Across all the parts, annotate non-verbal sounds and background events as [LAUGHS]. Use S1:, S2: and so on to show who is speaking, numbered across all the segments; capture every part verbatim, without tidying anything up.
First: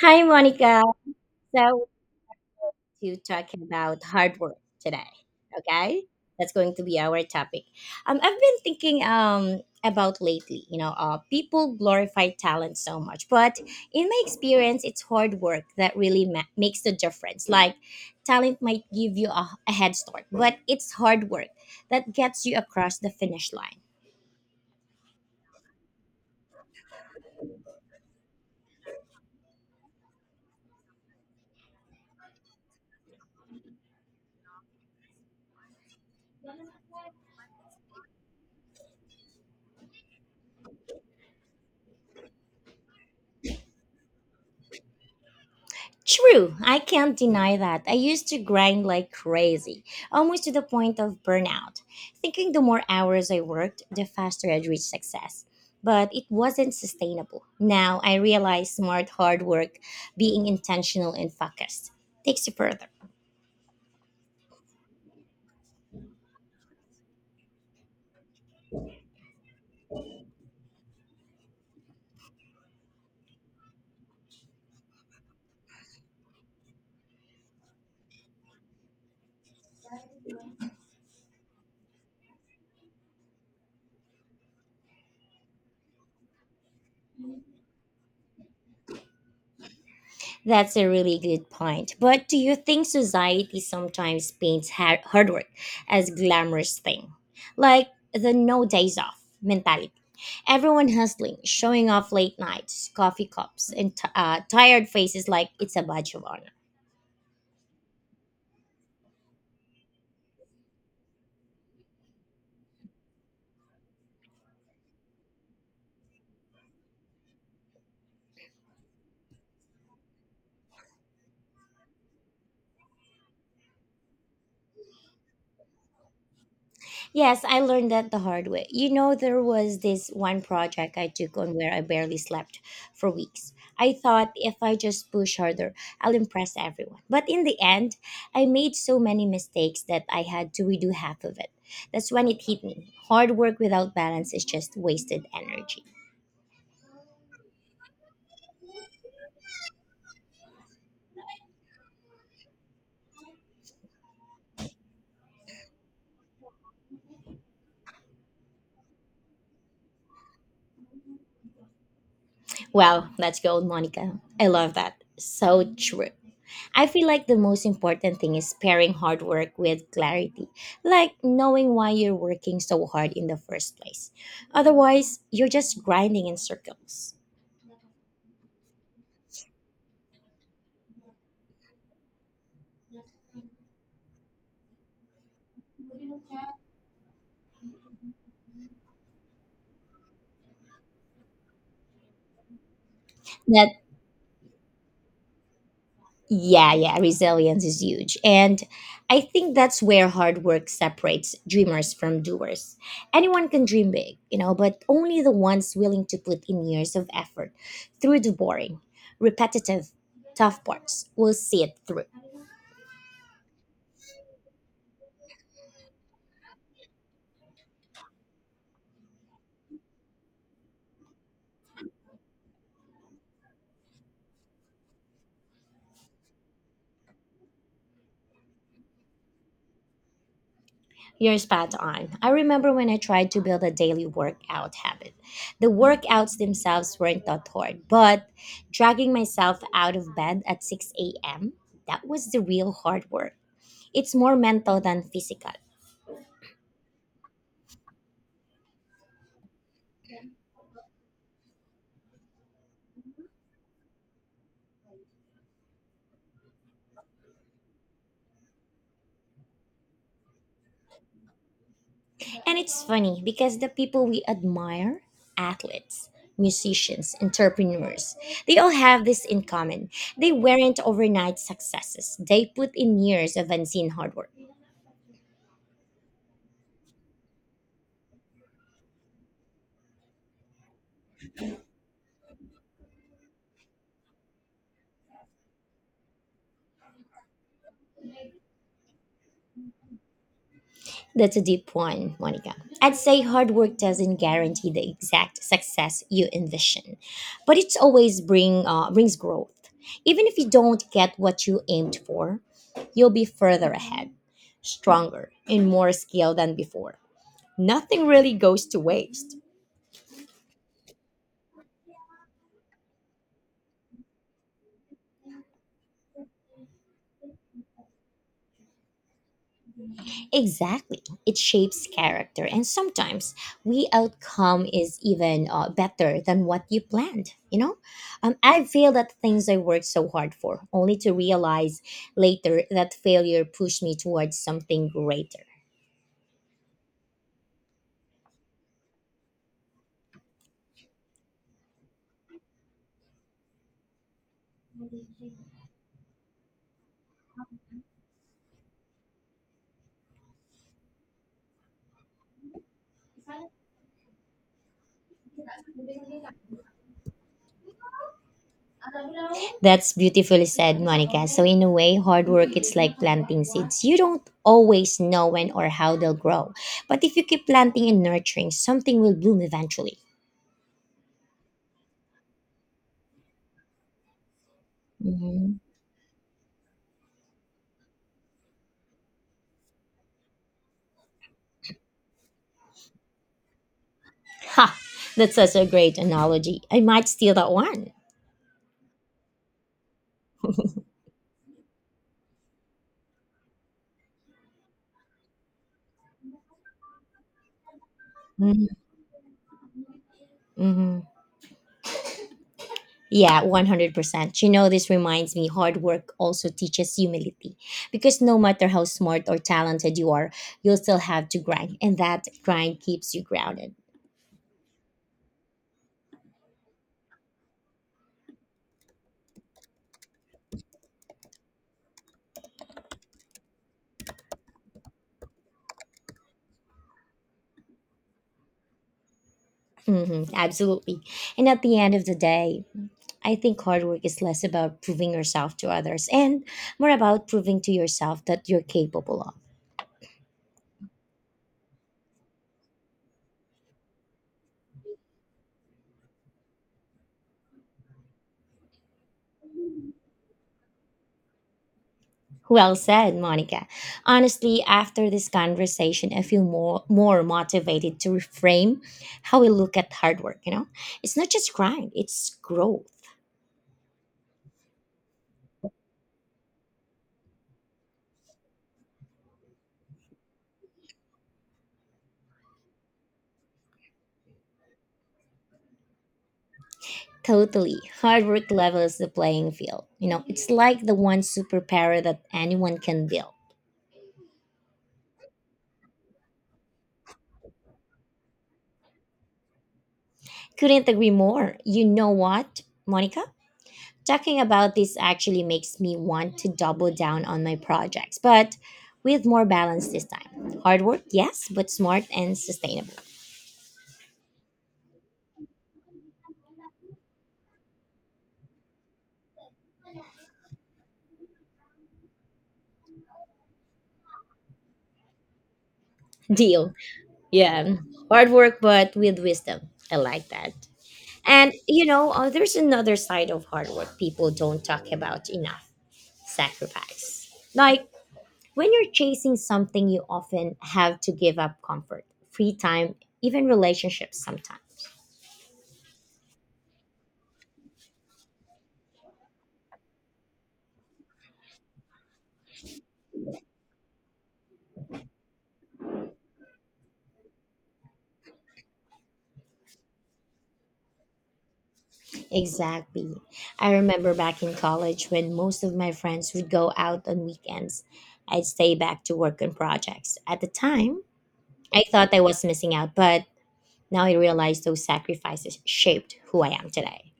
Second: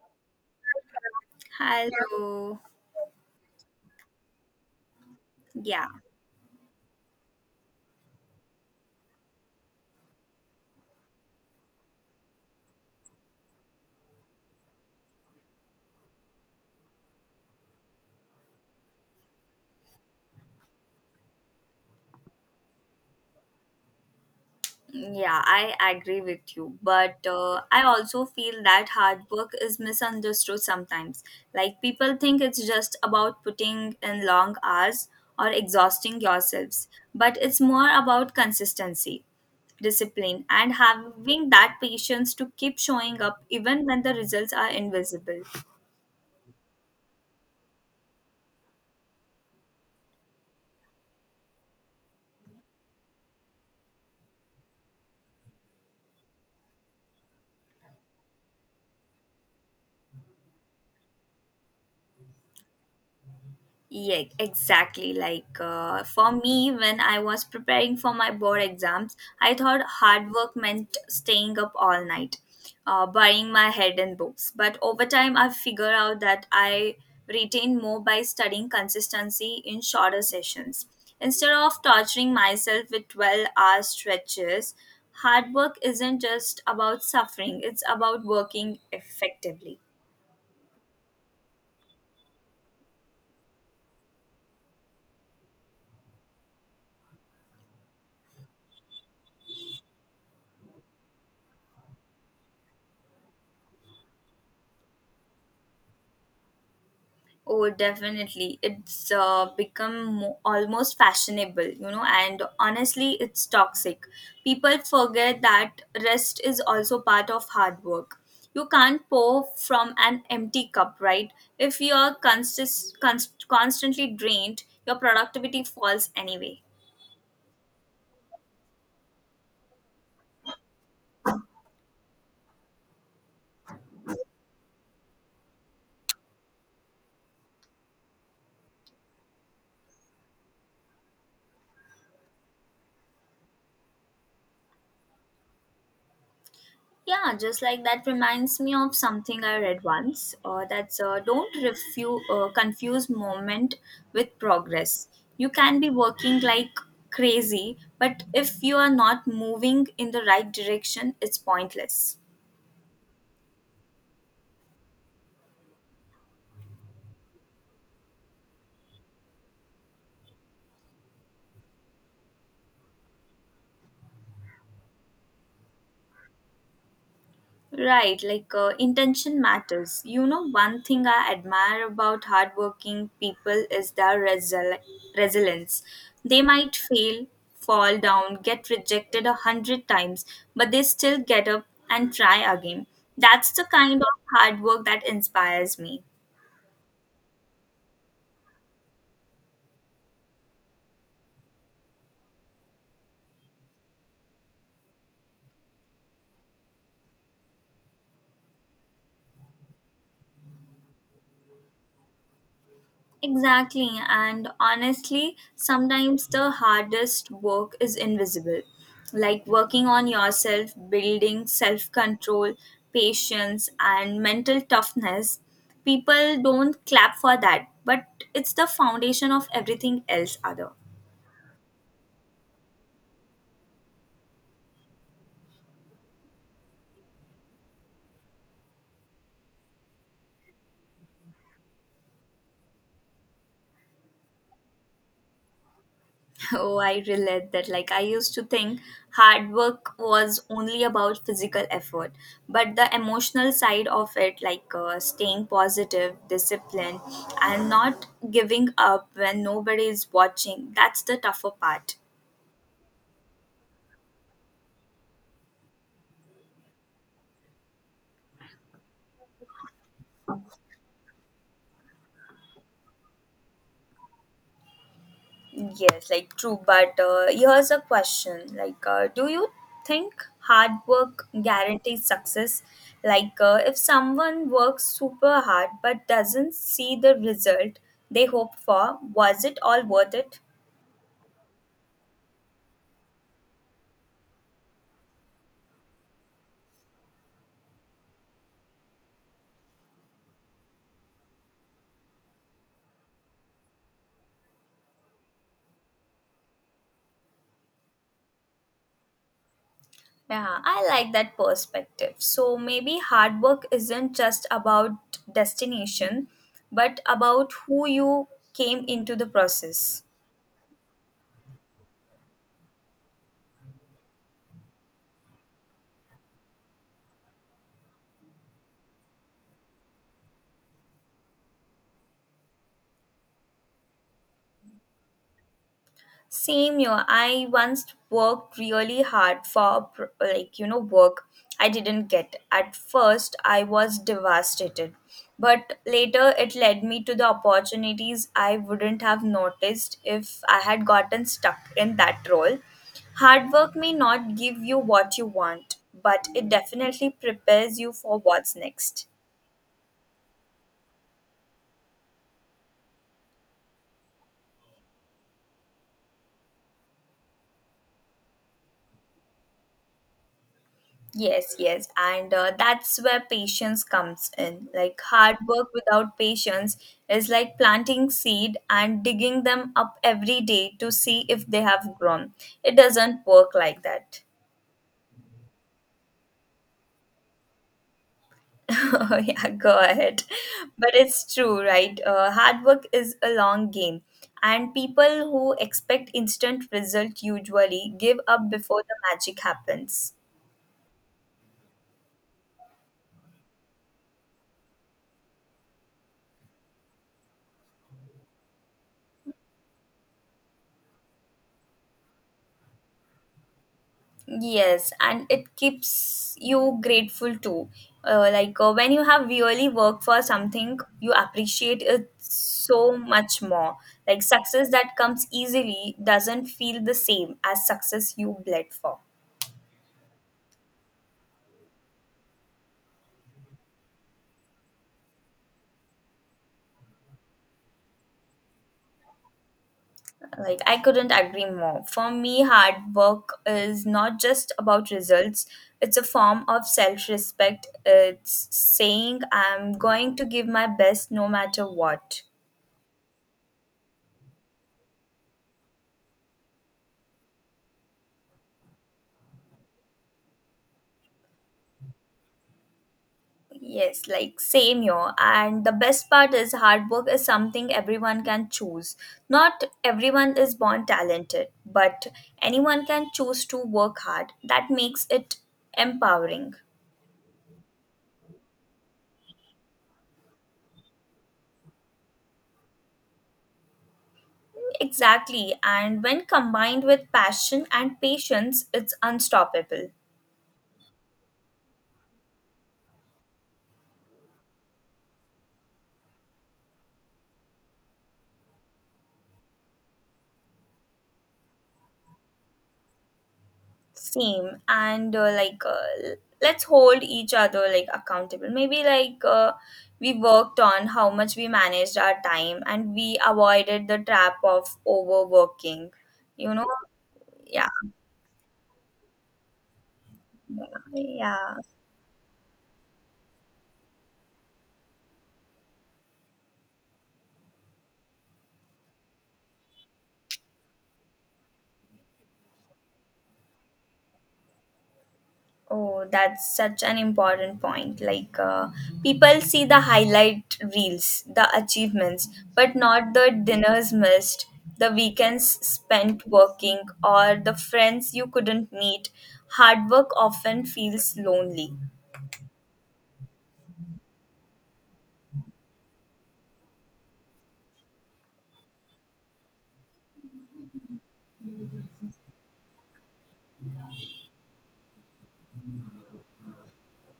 S1: Hi, Monica. So,
S2: Hello.
S1: to talk about hard work today.
S2: Yeah,
S1: Okay, that's going to be our topic. Um, I've been thinking um about lately. You know, uh, people glorify talent so much, but in my experience, it's hard work that really ma- makes the difference. Like, talent might give you a, a head start, but it's hard work that gets you across the finish line.
S2: yeah, I agree with you. But uh, I also feel that hard work is misunderstood sometimes. Like people think it's just about putting in long hours or exhausting yourselves, but it's more about consistency, discipline, and having that patience to keep showing up even when the results are invisible.
S1: True, I can't deny that. I used to grind like crazy, almost to the point of burnout, thinking the more hours I worked, the faster I'd reach success. But it wasn't sustainable. Now I realize smart hard work, being intentional and focused, takes you further.
S2: Yeah, exactly. Like uh, for me, when I was preparing for my board exams, I thought hard work meant staying up all night, uh, burying my head in books. But over time, I figured out that I retained more by studying consistency in shorter sessions. Instead of torturing myself with twelve hour stretches, hard work isn't just about suffering, it's about working effectively.
S1: That's a really good point. But do you think society sometimes paints ha- hard work as glamorous thing? Like the no days off mentality? Everyone hustling, showing off late nights, coffee cups, and t- uh, tired faces like it's a badge of honor.
S2: Oh, definitely. It's uh, become mo- almost fashionable, you know, and honestly, it's toxic. People forget that rest is also part of hard work. You can't pour from an empty cup, right? If you're consist- const- constantly drained, your productivity falls anyway.
S1: Yes, I learned that the hard way. You know, there was this one project I took on where I barely slept for weeks. I thought if I just push harder, I'll impress everyone. But in the end, I made so many mistakes that I had to redo half of it. That's when it hit me. Hard work without balance is just wasted energy.
S2: Yeah, just like that reminds me of something I read once. Uh, that's uh, don't refu- uh, confuse moment with progress. You can be working like crazy, but if you are not moving in the right direction, it's pointless.
S1: Wow, that's gold, Monica. I love that. So true. I feel like the most important thing is pairing hard work with clarity, like knowing why you're working so hard in the first place. Otherwise, you're just grinding in circles.
S2: Right, like uh, intention matters. You know, one thing I admire about hardworking people is their resili resilience. They might fail, fall down, get rejected a hundred times, but they still get up and try again. That's the
S1: That
S2: kind of hard work that inspires me.
S1: yeah, yeah, resilience is huge. And I think that's where hard work separates dreamers from doers. Anyone can dream big, you know, but only the ones willing to put in years of effort through the boring, repetitive, tough parts will see it through.
S2: Exactly, and honestly, sometimes the hardest work is invisible. Like working on yourself, building self control, patience, and mental toughness. People don't clap for that, but it's the foundation of everything else, other.
S1: You're spot on. I remember when I tried to build a daily workout habit. The workouts themselves weren't that hard, but dragging myself out of bed at six a m, that was the real hard work. It's more mental than physical.
S2: Oh, I relate that. Like, I used to think hard work was only about physical effort, but the emotional side of it, like uh, staying positive, disciplined, and not giving up when nobody is watching, that's the tougher part.
S1: And it's funny because the people we admire athletes, musicians, entrepreneurs they all have this in common. They weren't overnight successes, they put in years of unseen hard work.
S2: Yes, like true. But uh, here's a question: like, uh, do you think hard work guarantees success? Like, uh, if someone works super hard but doesn't see the result they hoped for, was it all worth it?
S1: That's a deep one, Monica. I'd say hard work doesn't guarantee the exact success you envision, but it's always bring uh, brings growth. Even if you don't get what you aimed for, you'll be further ahead, stronger, and more skilled than before. Nothing really goes to waste.
S2: Yeah, I like that perspective. So maybe hard work isn't just about destination, but about who you came into the process.
S1: Exactly. It shapes character, and sometimes we outcome is even uh, better than what you planned. You know, um, I failed at things I worked so hard for, only to realize later that failure pushed me towards something greater.
S2: Same here. I once worked really hard for pr- like you know work I didn't get. At first, I was devastated, but later it led me to the opportunities I wouldn't have noticed if I had gotten stuck in that role. Hard work may not give you what you want, but it definitely prepares you for what's next.
S1: That's beautifully said, Monica. So in a way, hard work it's like planting seeds. You don't always know when or how they'll grow, but if you keep planting and nurturing, something will bloom eventually.
S2: Yes, yes, and uh, that's where patience comes in. Like hard
S1: Mhm.
S2: work without patience is like planting seed and digging them up every day to see if they have grown. It doesn't work like that.
S1: Ha! That's such a great analogy. I might steal that one.
S2: [LAUGHS] Oh, yeah, go ahead. But it's true, right? Uh, hard work is a long game, and people who expect instant result usually give up
S1: Mm-hmm.
S2: before the magic happens.
S1: Mm-hmm. Yeah, one hundred percent. You know, this reminds me hard work also teaches humility because no matter how smart or talented you are, you'll still have to grind, and that grind keeps you grounded.
S2: Yes, and it keeps you grateful too. Uh, like uh, when you have really worked for something, you appreciate it so much more. Like success that comes easily doesn't feel the same as success you bled for.
S1: Hmm, absolutely. And at the end of the day, I think hard work is less about proving yourself to others and more about proving to yourself that you're capable of.
S2: Like I couldn't agree more. For me, hard work is not just about results, it's a form of self respect. It's saying I'm going to give my best no matter what.
S1: Well said, Monica. Honestly, after this conversation, I feel more more motivated to reframe how we look at hard work, you know? It's not just grind, it's growth.
S2: Yes, like same here. And the best part is hard work is something everyone can choose. Not everyone is born talented, but anyone can choose to work hard. That makes it empowering.
S1: Totally. Hard work levels the playing field. You know, it's like the one superpower that anyone can build.
S2: Exactly. And when combined with passion and patience, it's unstoppable.
S1: Couldn't agree more. You know what, Monica? Talking about this actually makes me want to double down on my projects, but with more balance this time. Hard work, yes, but smart and sustainable.
S2: Same and uh, like uh, l- let's hold each other like accountable maybe like uh, we worked on how much we managed our time and we avoided the trap of overworking you know
S1: Deal.
S2: yeah,
S1: Yeah, hard work, but with wisdom. I like that. And
S2: yeah.
S1: you know, uh, there's another side of hard work people don't talk about enough sacrifice. Like when you're chasing something, you often have to give up comfort, free time, even relationships sometimes.
S2: Oh, that's such an important point. Like, uh, people see the highlight reels, the achievements, but not the dinners missed, the weekends spent working, or the friends you couldn't meet. Hard work often feels lonely.
S1: Exactly. I remember back in college when most of my friends would go out on weekends, I'd stay back to work on projects. At the time, I thought I was missing out, but now I realize those sacrifices shaped who I am today.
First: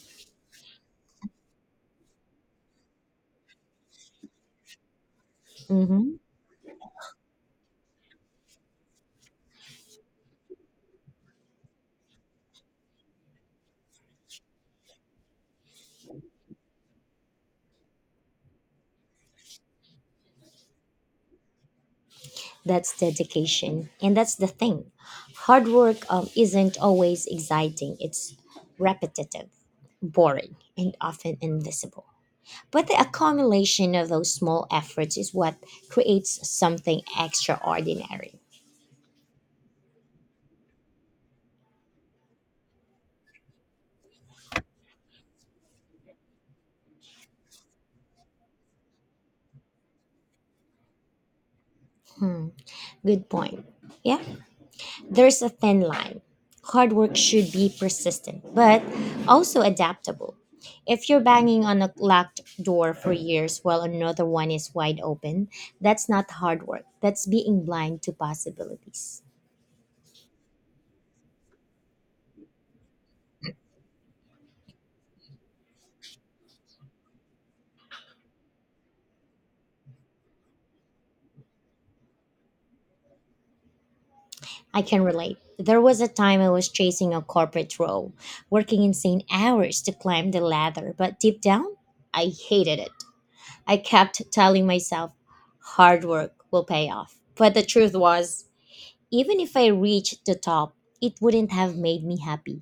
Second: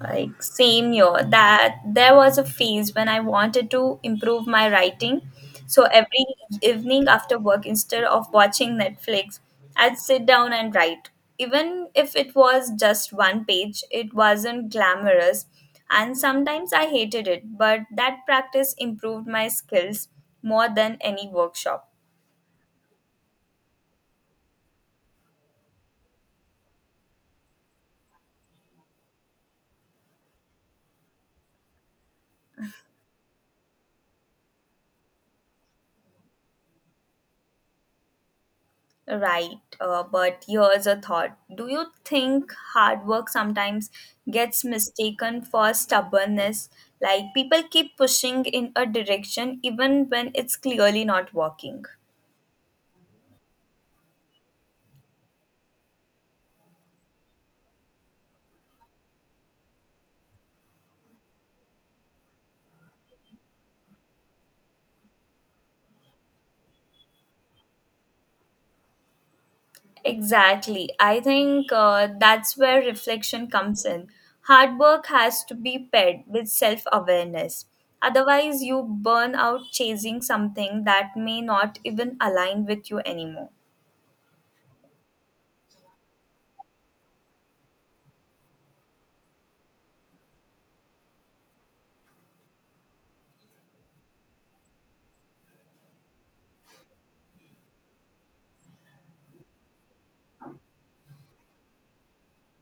S2: Like same year that there was a phase when I wanted to improve my writing. So
S1: Mhm.
S2: every evening after work, instead of watching Netflix, I'd sit down and write. Even if it was just one page, it wasn't glamorous, and sometimes I hated it, but that practice improved my skills more than any workshop.
S1: That's dedication. And that's the thing. Hard work um, isn't always exciting, it's repetitive, boring, and often invisible. But the accumulation of those small efforts is what creates something extraordinary.
S2: Right, uh, but here's a thought. Do you think hard work sometimes gets mistaken for stubbornness? Like people keep pushing in a direction even when it's clearly not working.
S1: Good point. Yeah, there's a thin line. Hard work should be persistent, but also adaptable. If you're banging on a locked door for years while another one is wide open, that's not hard work. That's being blind to possibilities.
S2: Exactly. I think uh, that's where reflection comes in. Hard work has to be paired with self awareness. Otherwise, you burn out chasing something that may not even align with you anymore.
S1: I can relate. There was a time I was chasing a corporate role, working insane hours to climb the ladder, but deep down, I hated it. I kept telling myself, hard work will pay off. But the truth was, even if I reached the top, it wouldn't have made me happy.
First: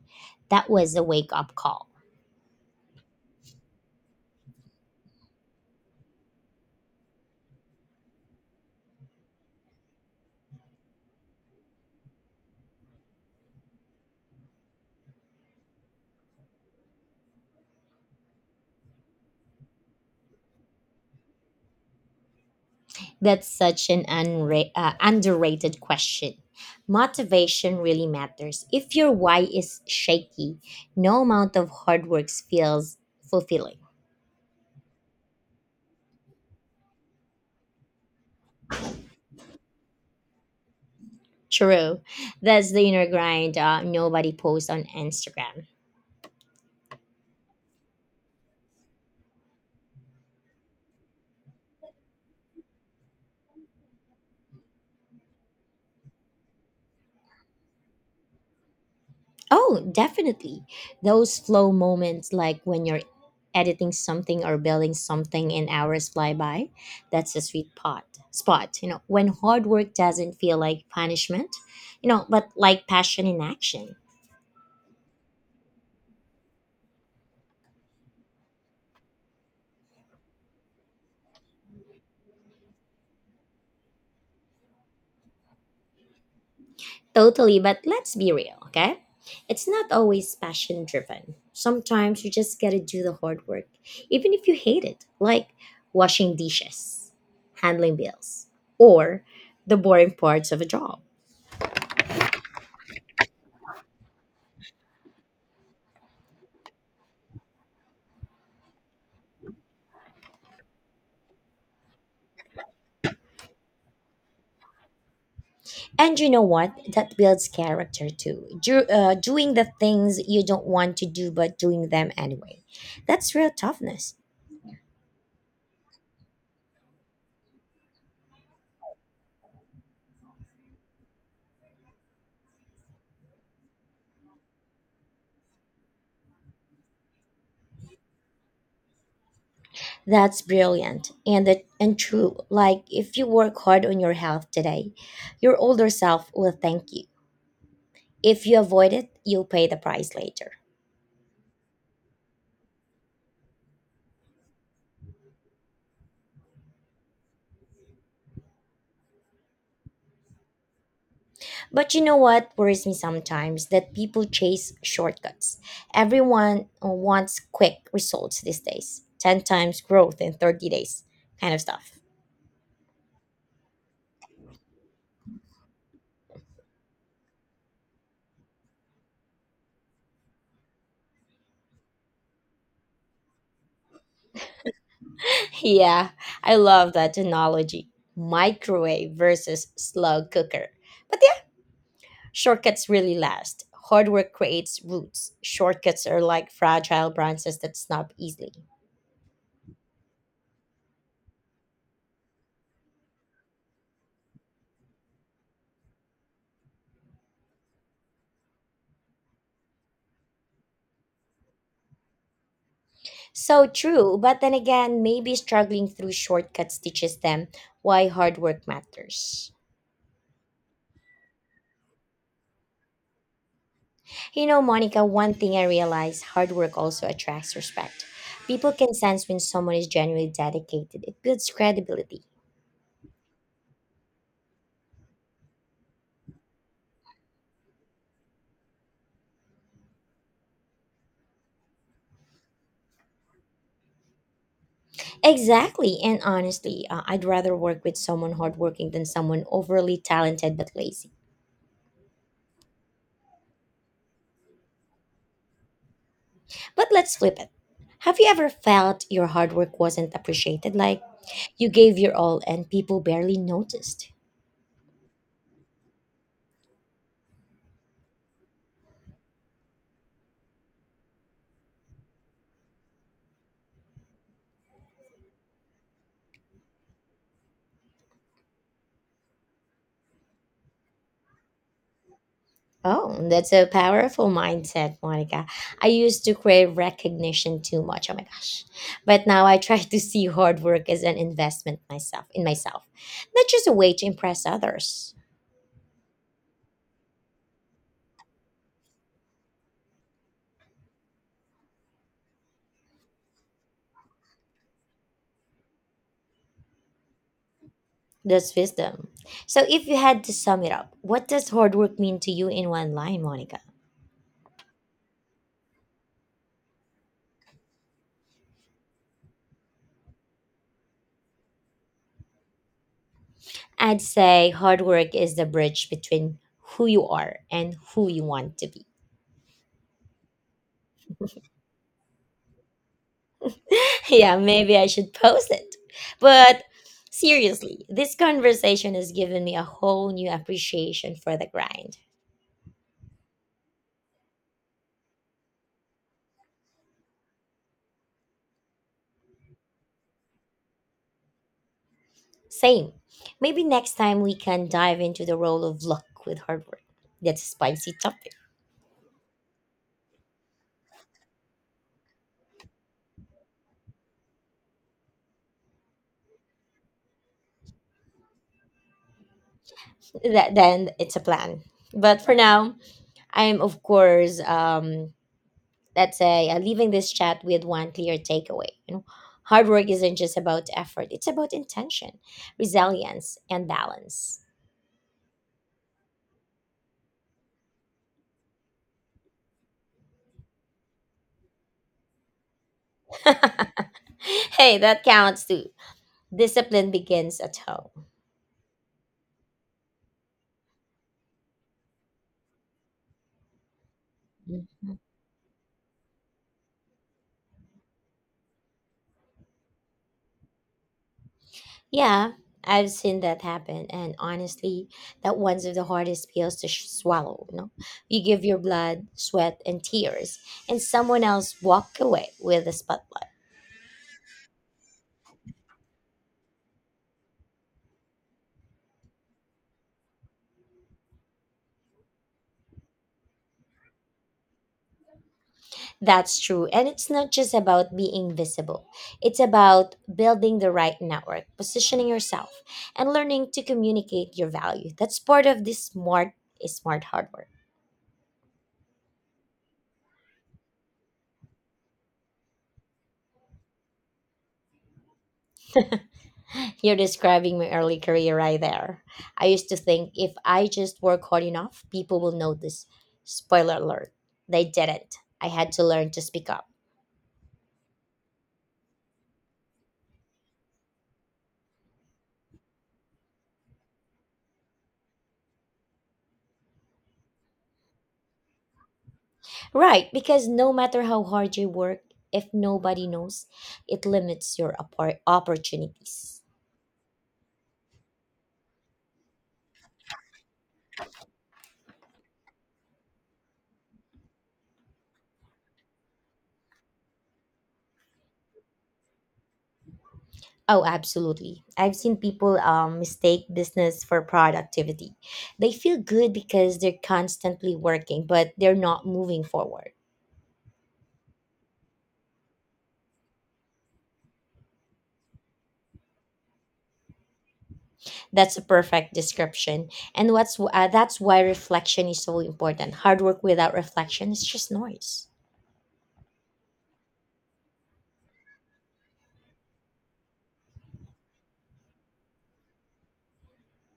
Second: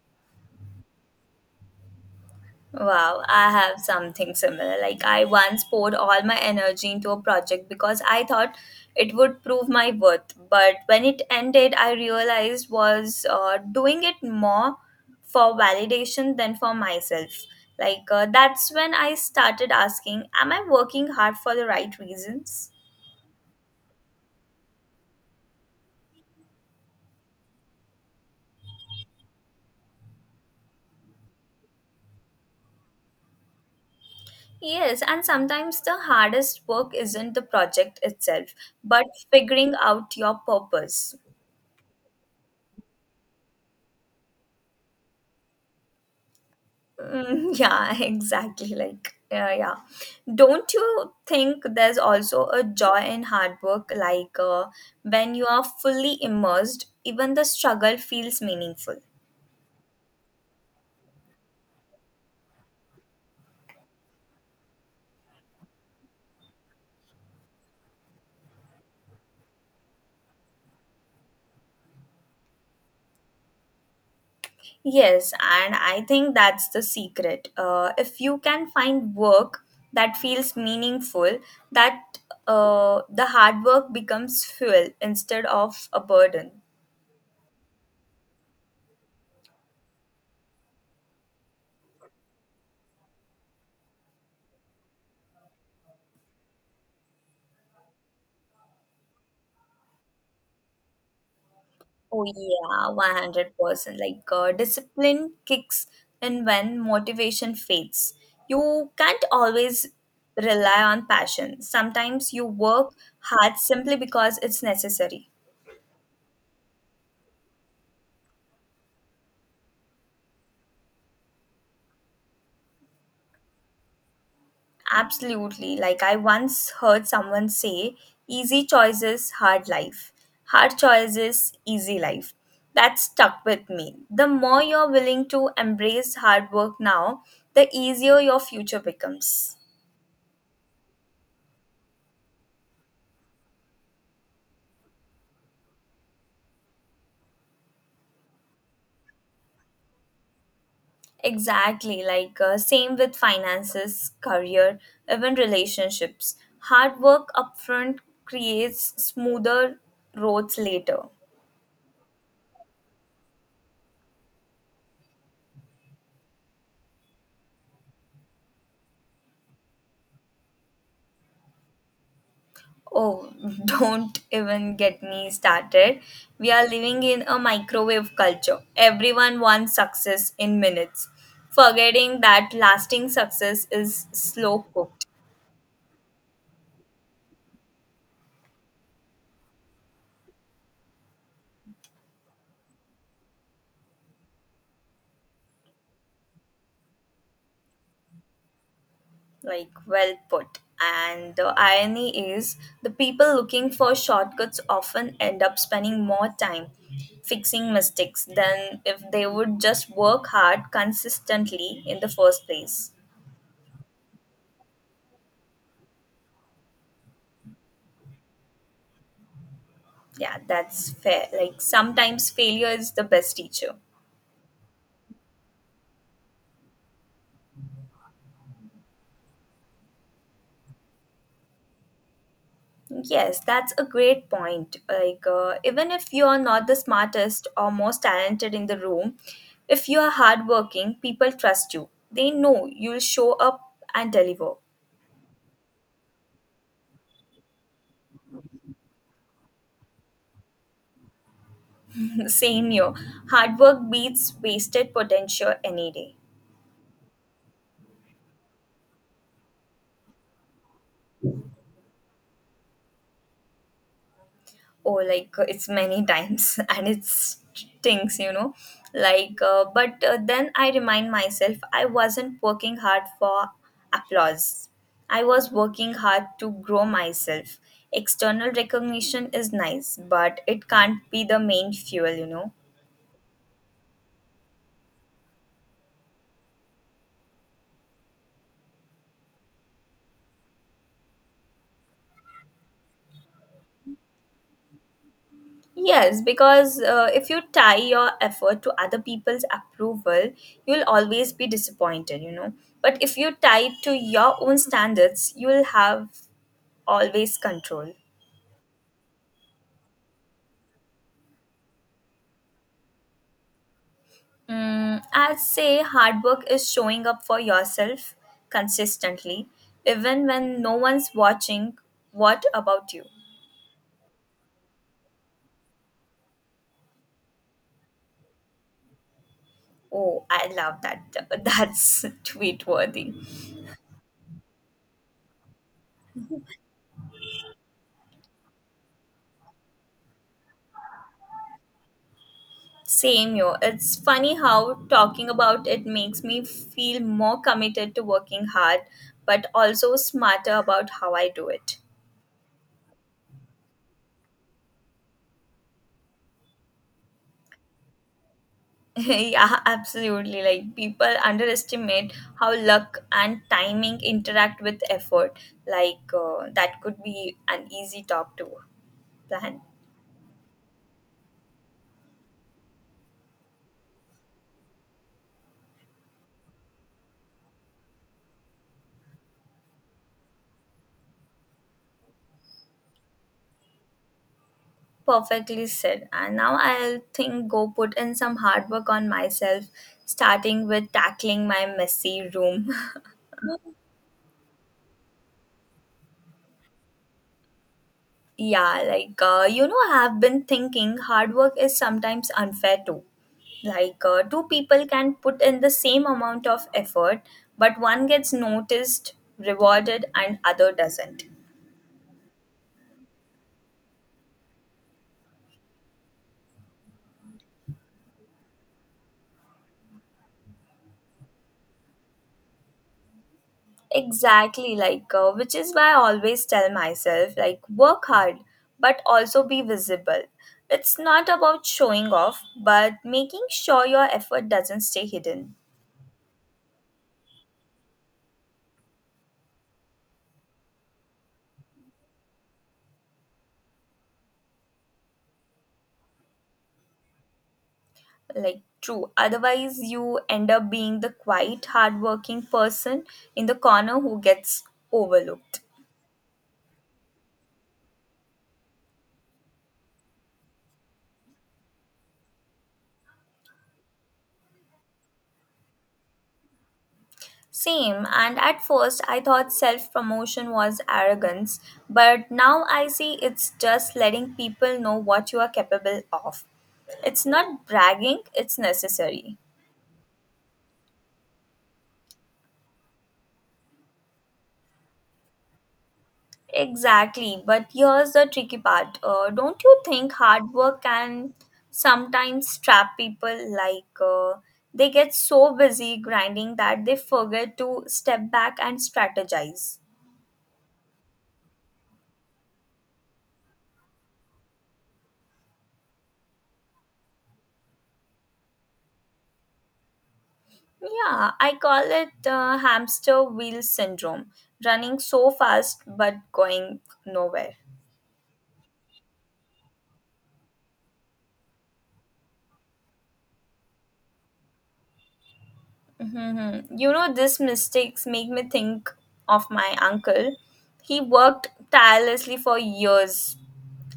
S1: That was a wake up call.
S2: Wow, I have something similar. Like, I once poured all my energy into a project because I thought it would prove my worth. But when it ended, I realized was uh, doing it more for validation than for myself. Like, uh, that's when I started asking, am I working hard for the right reasons?
S1: That's such an unra- uh, underrated question. Motivation really matters. If your why is shaky, no amount of hard work feels fulfilling.
S2: Yes, and sometimes the hardest work isn't the project itself, but figuring out your purpose.
S1: True. That's the inner grind uh, nobody posts on Instagram.
S2: Mm, yeah, [LAUGHS] exactly. Like, uh, yeah. Don't you think there's also a joy in hard work? Like, uh, when you are fully immersed, even the struggle feels meaningful.
S1: Oh, definitely. Those flow moments, like when you're editing something or building something and hours fly by, that's a sweet pot, spot. You know, when hard work doesn't feel like punishment, you know, but like passion in action.
S2: Yes, and I think that's the secret. Uh, if you can find work that feels meaningful, that uh, the hard work becomes fuel instead of a burden.
S1: Totally, but let's be real, okay? It's not always passion driven. Sometimes you just gotta do the hard work, even if you hate it, like washing dishes, handling bills, or the boring parts of a job.
S2: Oh yeah, one hundred percent. Like uh, discipline kicks in when motivation fades. You can't always rely on passion. Sometimes you work hard simply because it's necessary.
S1: And you know what? That builds character too. Do, uh, doing the things you don't want to do, but doing them anyway. That's real toughness.
S2: Absolutely. Like I once heard someone say, easy choices, hard life. Hard choices, easy life. That stuck with me. The more you're willing to embrace hard work now, the easier your future becomes.
S1: That's brilliant and that and true. Like if you work hard on your health today, your older self will thank you. If you avoid it, you'll pay the price later.
S2: Exactly, like uh, same with finances, career, even relationships. Hard work upfront creates smoother roads later.
S1: But you know what worries me sometimes? That people chase shortcuts. Everyone uh, wants quick results these days ten times growth in thirty days, kind of stuff.
S2: Oh, [LAUGHS] don't even get me started. We are living in a microwave culture. Everyone wants success in minutes, forgetting that lasting success is slow cooked.
S1: [LAUGHS] Yeah, I love that analogy microwave versus slow cooker. But yeah, shortcuts really last. Hard work creates roots. Shortcuts are like fragile branches that snap easily.
S2: Like, well put. And the irony is the people looking for shortcuts often end up spending more time fixing mistakes than if they would just work hard consistently in the first place.
S1: So true, but then again, maybe struggling through shortcuts teaches them why hard work matters.
S2: Yeah, that's fair. Like, sometimes failure is the best teacher.
S1: You know, Monica, one thing I realized hard work also attracts respect. People can sense when someone is genuinely dedicated, it builds credibility.
S2: Yes, that's a great point. Like, uh, even if you are not the smartest or most talented in the room, if you are hardworking, people trust you. They know you'll show up and deliver.
S1: Exactly, and honestly, uh, I'd rather work with someone hardworking than someone overly talented but lazy.
S2: Same here. Hard work beats wasted potential any day.
S1: But let's flip it. Have you ever felt your hard work wasn't appreciated? Like you gave your all and people barely noticed?
S2: Oh, like uh, it's many times [LAUGHS] and it stinks, you know. Like, uh, but uh, then I remind myself I wasn't working hard for applause. I was working hard to grow myself. External recognition is nice, but it can't be the main fuel, you know.
S1: Oh, that's a powerful mindset, Monica. I used to crave recognition too much. Oh my gosh. But now I try to see hard work as an investment myself in myself, not just a way to impress others.
S2: Yes, because uh, if you tie your effort to other people's approval, you'll always be disappointed, you know. But if you tie it to your own standards, you'll have always control.
S1: That's wisdom. So if you had to sum it up, what does hard work mean to you in one line, Monica?
S2: Mm, I'd say hard work is showing up for yourself consistently, even when no one's watching. What about you?
S1: I'd say hard work is the bridge between who you are and who you want to be.
S2: Oh, I love that. [LAUGHS] That's tweet worthy.
S1: [LAUGHS] Yeah, maybe I should post it. But seriously, this conversation has given me a whole new appreciation for the grind.
S2: Same, yo. It's funny how talking about it makes me feel more committed to working hard, but also smarter about how I do it.
S1: Same. Maybe next time we can dive into the role of luck with hard work. That's a spicy topic.
S2: [LAUGHS] Yeah, absolutely. Like, people underestimate how luck and timing interact with effort. Like, uh, that could be an easy talk to plan.
S1: That, then it's a plan. But for now, I'm of course, um, let's say, uh, leaving this chat with one clear takeaway. You know, hard work isn't just about effort; it's about intention, resilience, and balance.
S2: Perfectly said. And now I'll think go put in some hard work on myself, starting with tackling my messy room. [LAUGHS]
S1: [LAUGHS] Hey, that counts too. Discipline begins at home.
S2: Yeah, like, uh, you know, I have been thinking hard work is sometimes unfair too. Like, uh, two people
S1: Mhm.
S2: can put in the same amount of effort, but one gets noticed, rewarded, and other doesn't.
S1: Yeah, I've seen that happen, and honestly, that one's of the hardest pills to sh- swallow. You know, you give your blood, sweat, and tears, and someone else walk away with the spotlight.
S2: Exactly, like, uh, which is why I always tell myself, like, work hard, but also be visible. It's not about showing off, but making sure your effort doesn't stay hidden.
S1: That's true, and it's not just about being visible. It's about building the right network, positioning yourself, and learning to communicate your value. That's part of this smart is smart hardware.
S2: Like true, otherwise you end up being the quiet hardworking person in the corner who gets overlooked.
S1: You're describing my early career right there. I used to think if I just work hard enough, people will notice. Spoiler alert, they didn't. I had to learn to speak up.
S2: Same, and at first I thought self promotion was arrogance, but now I see it's just letting people know what you are capable of. It's not bragging, it's necessary.
S1: Right, because no matter how hard you work, if nobody knows, it limits your oppor- opportunities.
S2: Exactly, but here's the tricky part. Uh, don't you think hard work can sometimes trap people? Like uh, they get so busy grinding that they forget to step back and strategize.
S1: Oh, absolutely. I've seen people um, mistake business for productivity. They feel good because they're constantly working, but they're not moving forward.
S2: Yeah, I call it uh, hamster wheel syndrome running so fast but going nowhere.
S1: That's a perfect description. And what's uh, That's why reflection is so important. Hard work without reflection is just noise.
S2: hmm You know, these mistakes make me think of my uncle. He worked tirelessly for years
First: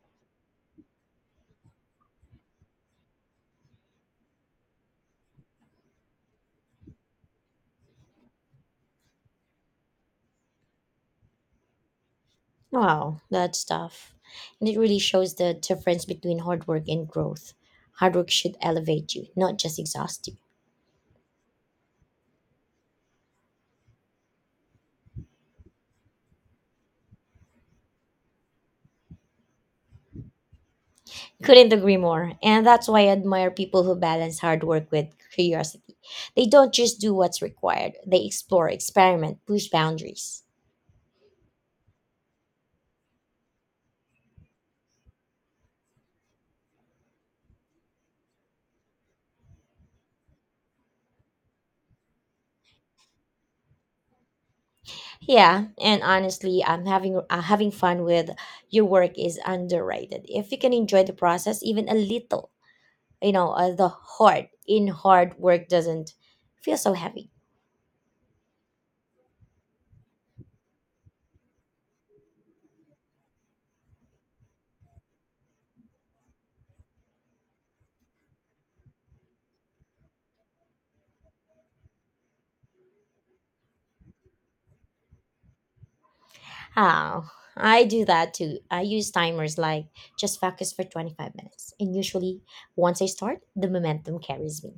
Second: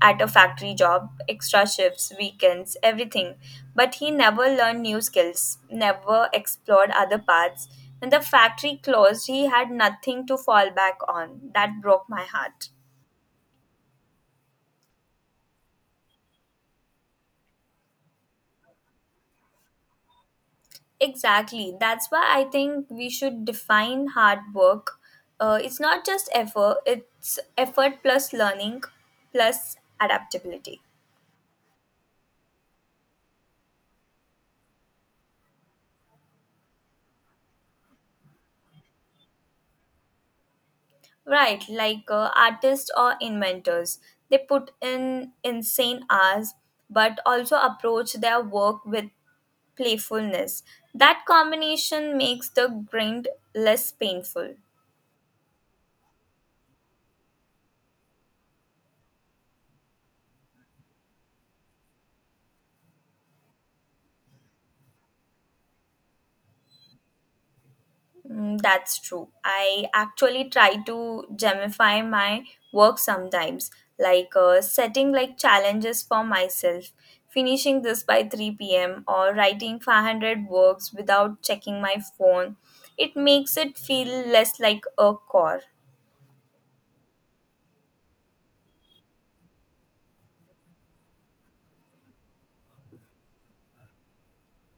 S2: at a factory job, extra shifts, weekends, everything. But he never learned new skills, never explored other paths. When the factory closed, he had nothing to fall back on. That broke my heart.
S1: Wow, that's tough. And it really shows the difference between hard work and growth. Hard work should elevate you, not just exhaust you.
S2: Exactly. That's why I think we should define hard work. Uh, it's not just effort, it's effort plus learning plus adaptability.
S1: Couldn't agree more. And that's why I admire people who balance hard work with curiosity. They don't just do what's required, they explore, experiment, push boundaries.
S2: Right, like uh, artists or inventors. They put in insane hours but also approach their work with playfulness. That combination makes the grind less painful.
S1: Yeah, and honestly, I'm having uh, having fun with your work is underrated. If you can enjoy the process even a little, you know, uh, the hard in hard work doesn't feel so heavy.
S2: Mm, that's true. I actually try to gamify my work sometimes, like uh, setting like challenges for myself, finishing this by three p m or writing five hundred works without checking my phone. It makes it feel less like a chore.
S1: Oh, I do that too. I use timers like just focus for twenty-five minutes, and usually once I start, the momentum carries me.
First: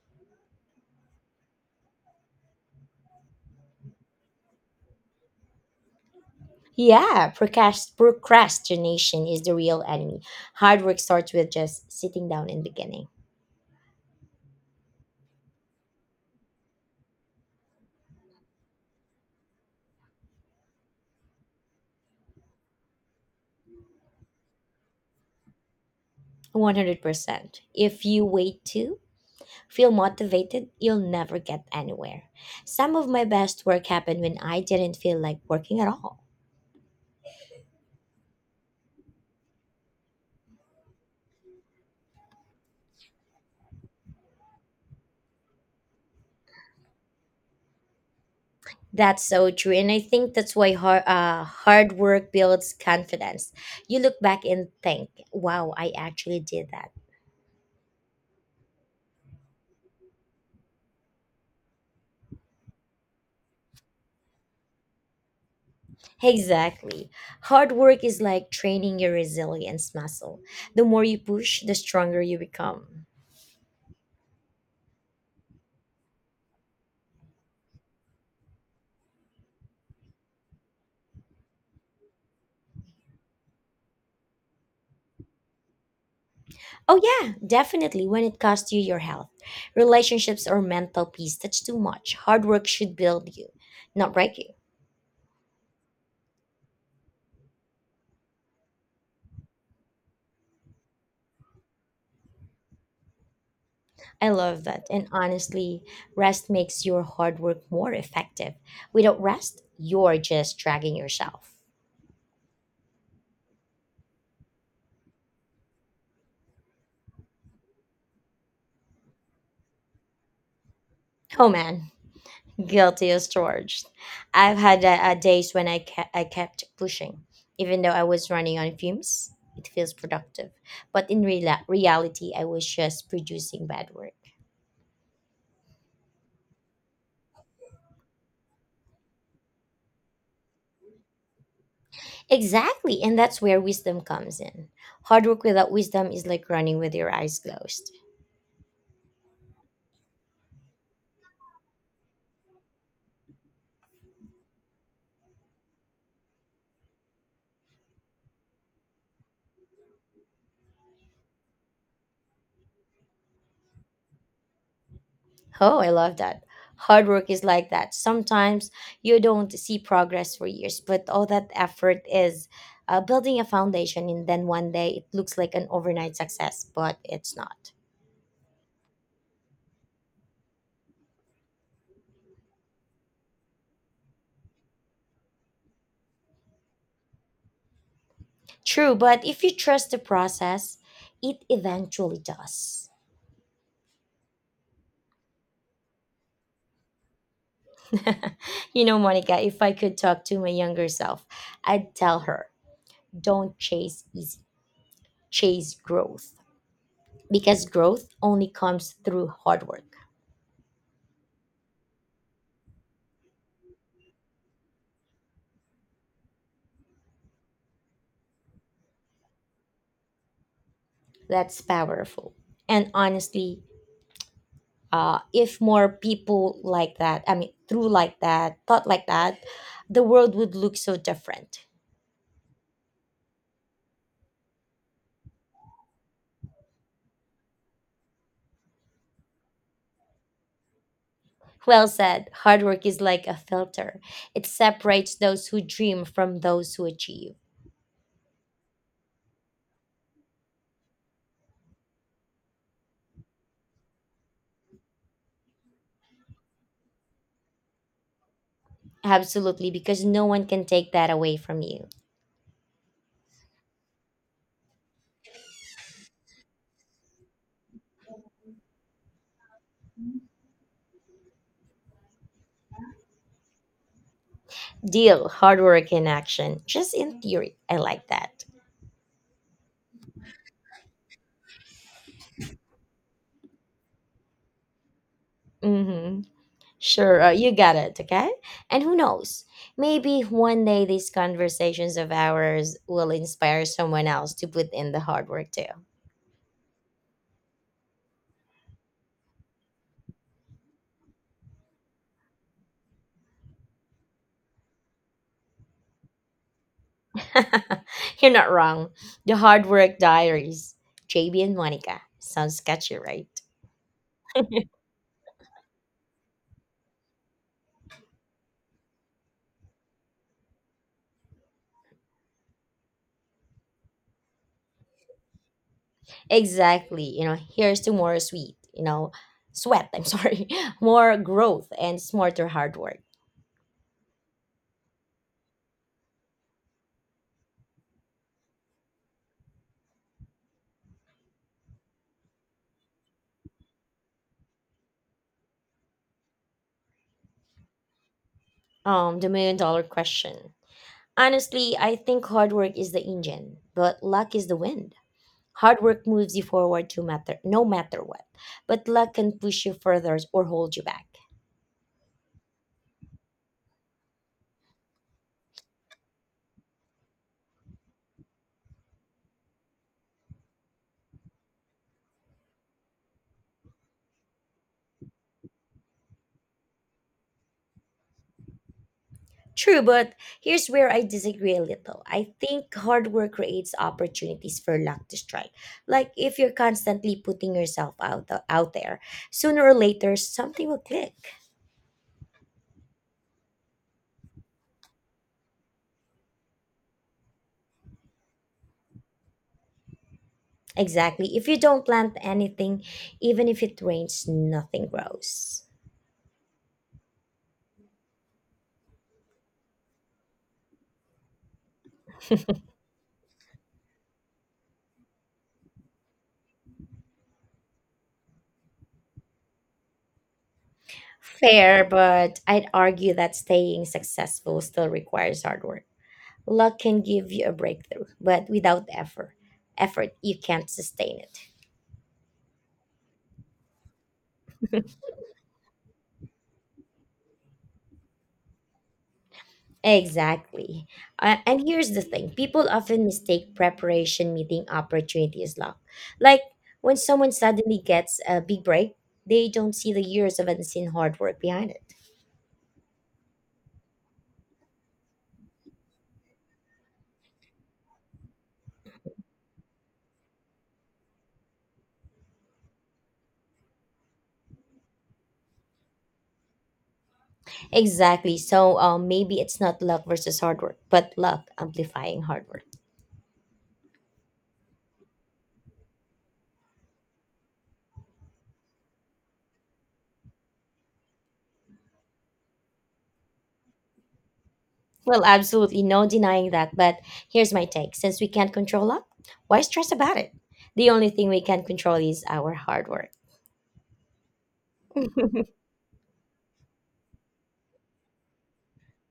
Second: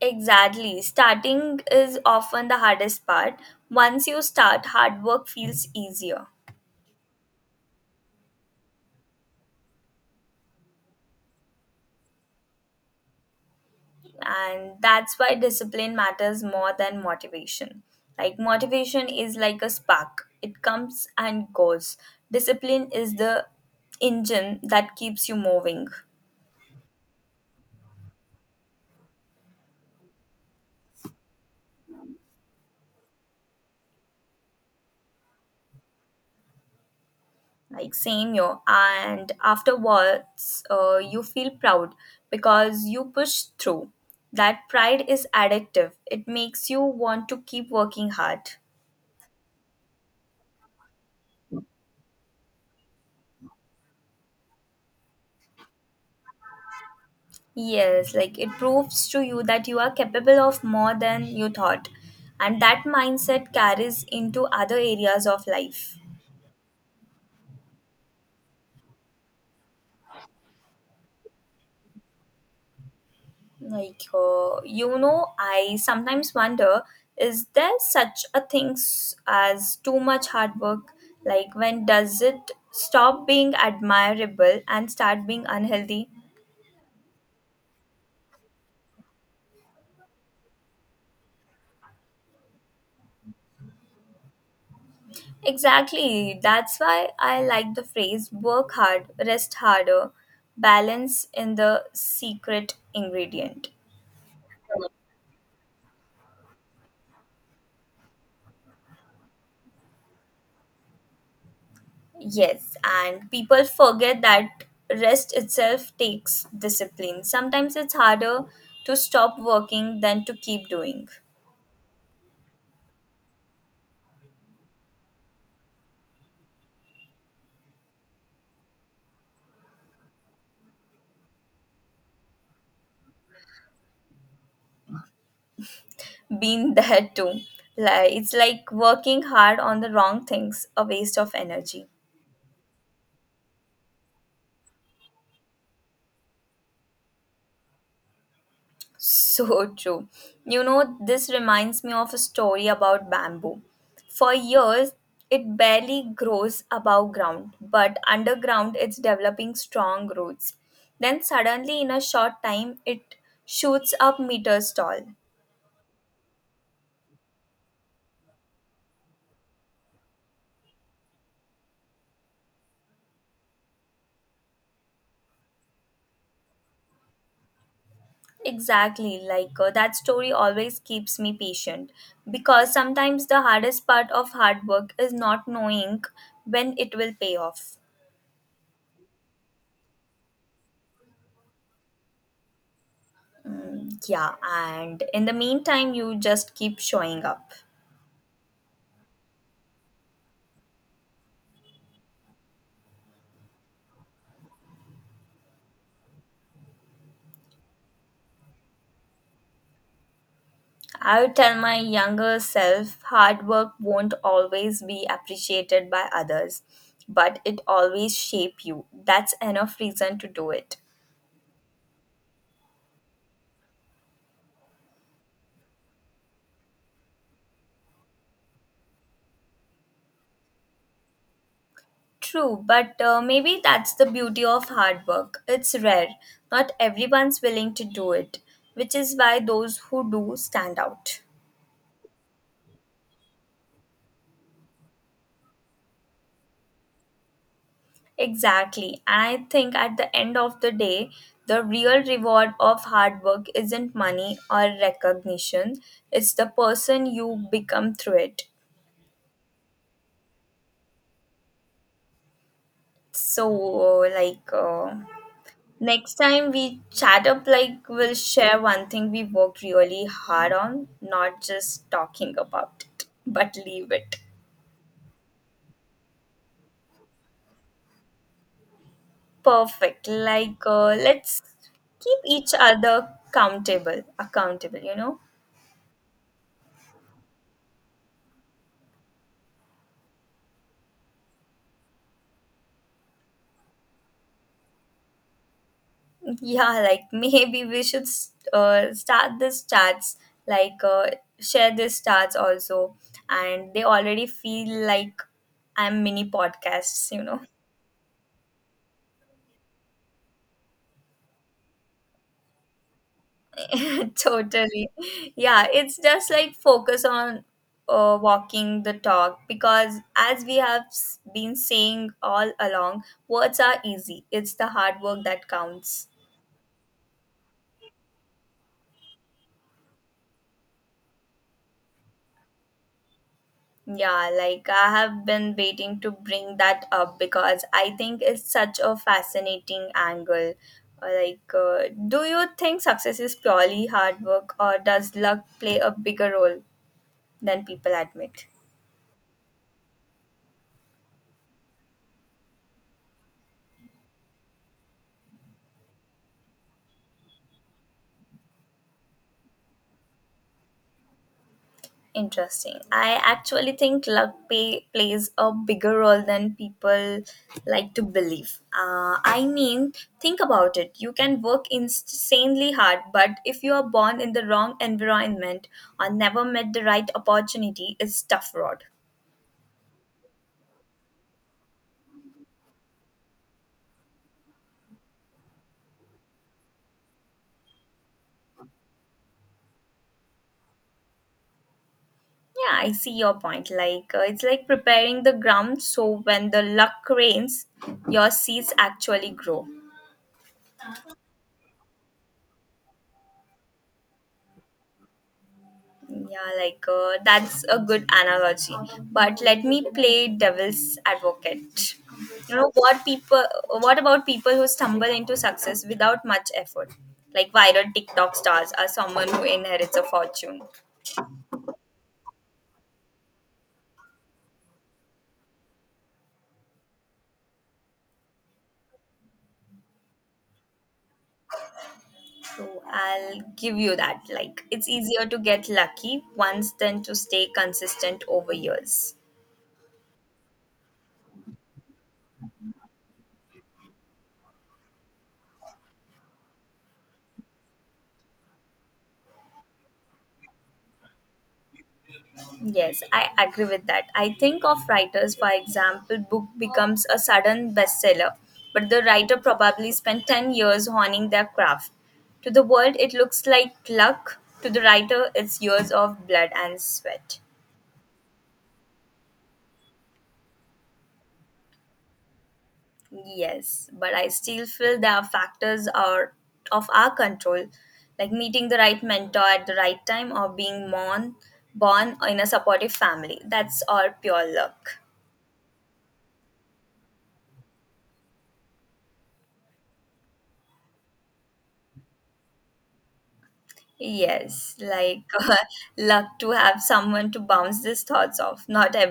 S2: Exactly. Starting is often the hardest part. Once you start, hard work feels easier.
S1: Yeah, procrast- procrastination is the real enemy. Hard work starts with just sitting down and beginning.
S2: And that's why discipline matters more than motivation. Like, motivation is like a spark, it comes and goes. Discipline is the engine that keeps you moving.
S1: one hundred percent. If you wait too feel motivated, you'll never get anywhere. Some of my best work happened when I didn't feel like working at all.
S2: Like same yo, and afterwards uh, you feel proud because you push through. That pride is addictive, it makes you want to keep working hard.
S1: That's so true. And I think that's why hard, uh, hard work builds confidence. You look back and think, wow, I actually did that.
S2: Yes, like it proves to you that you are capable of more than you thought. And that mindset carries into other areas of life.
S1: Exactly. Hard work is like training your resilience muscle. The more you push, the stronger you become.
S2: Like, uh, you know, I sometimes wonder, is there such a thing as too much hard work? Like, when does it stop being admirable and start being unhealthy?
S1: Oh, yeah, definitely when it costs you your health, relationships, or mental peace. That's too much. Hard work should build you, not break you.
S2: Exactly. That's why I like the phrase work hard, rest harder. Balance in the secret ingredient.
S1: I love that. And honestly, rest makes your hard work more effective. Without rest, you're just dragging yourself.
S2: Yes, and people forget that rest itself takes discipline. Sometimes it's harder to stop working than to keep doing.
S1: Oh man, [LAUGHS] guilty as charged. I've had uh, uh, days when I, ke- I kept pushing, even though I was running on fumes. It feels productive. But in reala reality, I was just producing bad work.
S2: Been [LAUGHS] there too. Like, it's like working hard on the wrong things, a waste of energy.
S1: Exactly, and that's where wisdom comes in. Hard work without wisdom is like running with your eyes closed.
S2: So true. You know, this reminds me of a story about bamboo. For years, it barely grows above ground, but underground it's developing strong roots. Then, suddenly, in a short time, it shoots up meters tall.
S1: Oh, I love that. Hard work is like that. Sometimes you don't see progress for years, but all that effort is uh, building a foundation, and then one day it looks like an overnight success, but it's not.
S2: Exactly, like uh, that story always keeps me patient because sometimes the hardest part of hard work is not knowing when it will pay off.
S1: True, but if you trust the process, it eventually does.
S2: Mm, yeah, and in the meantime, you just keep showing up.
S1: [LAUGHS] You know, Monica, if I could talk to my younger self, I'd tell her, don't chase easy, chase growth. Because growth only comes through hard work.
S2: I would tell my younger self hard work won't always be appreciated by others, but it always shape you. That's enough reason to do it.
S1: That's powerful. And honestly, uh, if more people like that, I mean, through like that, thought like that, the world would look so different.
S2: True, but uh, maybe that's the beauty of hard work. It's rare. Not everyone's willing to do it, which is why those who do stand out.
S1: Well said. Hard work is like a filter, it separates those who dream from those who achieve.
S2: Exactly. And I think at the end of the day, the real reward of hard work isn't money or recognition, it's the person you become through it.
S1: Absolutely, because no one can take that away from you.
S2: So, uh, like, uh, next time we chat up, like, we'll share one thing we worked really hard on, not just talking about it, but leave it.
S1: Deal, hard work in action, just in theory. I like that.
S2: Perfect. Like, uh, let's keep each other accountable, accountable, you know?
S1: Mm hmm Sure, uh, you got it, okay? And who knows? Maybe one day these conversations of ours will inspire someone else to put in the hard work too.
S2: Yeah, like [LAUGHS] maybe we should s- uh, start this chats, like uh, share this chats also, and they already feel like I'm mini podcasts, you know.
S1: [LAUGHS] You're not wrong. The Hard Work Diaries, J B and Monica. Sounds sketchy, right?
S2: [LAUGHS] Totally. Yeah, it's just like focus on uh, walking the talk because as we have s- been saying all along, words are easy. It's the hard work that counts.
S1: Exactly. You know, here's to more sweet, you know, sweat, I'm sorry, [LAUGHS] more growth and smarter hard work.
S2: Yeah, like I have been waiting to bring that up because I think it's such a fascinating angle. Uh, Like, uh, do you think success is purely hard work, or does luck play a bigger role than people admit?
S1: Um, the million dollar question. Honestly, I think hard work is the engine, but luck is the wind. Hard work moves you forward to matter no matter what, but luck can push you further or hold you back.
S2: Interesting. I actually think luck pay, plays a bigger role than people like to believe. Uh, I mean, think about it. You can work insanely hard, but if you are born in the wrong environment or never met the right opportunity, it's tough road.
S1: True, but here's where I disagree a little. I think hard work creates opportunities for luck to strike. Like if you're constantly putting yourself out the, out there, sooner or later something will click.
S2: Yeah, I see your point. Like uh, it's like preparing the ground so when the luck rains, your seeds actually grow.
S1: Exactly. If you don't plant anything, even if it rains, nothing grows.
S2: Yeah, like uh, that's a good analogy. But let me play devil's advocate. You know what people? what about people who stumble into success without much effort, like viral TikTok stars or someone who inherits a fortune?
S1: Fair, but I'd argue that staying successful still requires hard work. Luck can give you a breakthrough, but without effort, effort you can't sustain it.
S2: So I'll give you that. Like, it's easier to get lucky once than to stay consistent over years.
S1: Exactly. Uh, and here's the thing, people often mistake preparation meeting opportunity as luck. Like when someone suddenly gets a big break, they don't see the years of unseen hard work behind it.
S2: Yes, I agree with that. I think of writers, for example, book becomes a sudden bestseller, but the writer probably spent ten years honing their craft. To the world, it looks like luck. To the writer, it's years of blood and sweat.
S1: Exactly. So um, maybe it's not luck versus hard work, but luck amplifying hard work.
S2: Yes, but I still feel there are factors are of our control, like meeting the right mentor at the right time or being born, born in a supportive family. That's all pure luck.
S1: Well, absolutely no denying that, but here's my take. Since we can't control luck, why stress about it? The only thing we can control is our hard work.
S2: Yes, like
S1: [LAUGHS]
S2: [LAUGHS] luck to have someone to bounce these thoughts off. Not every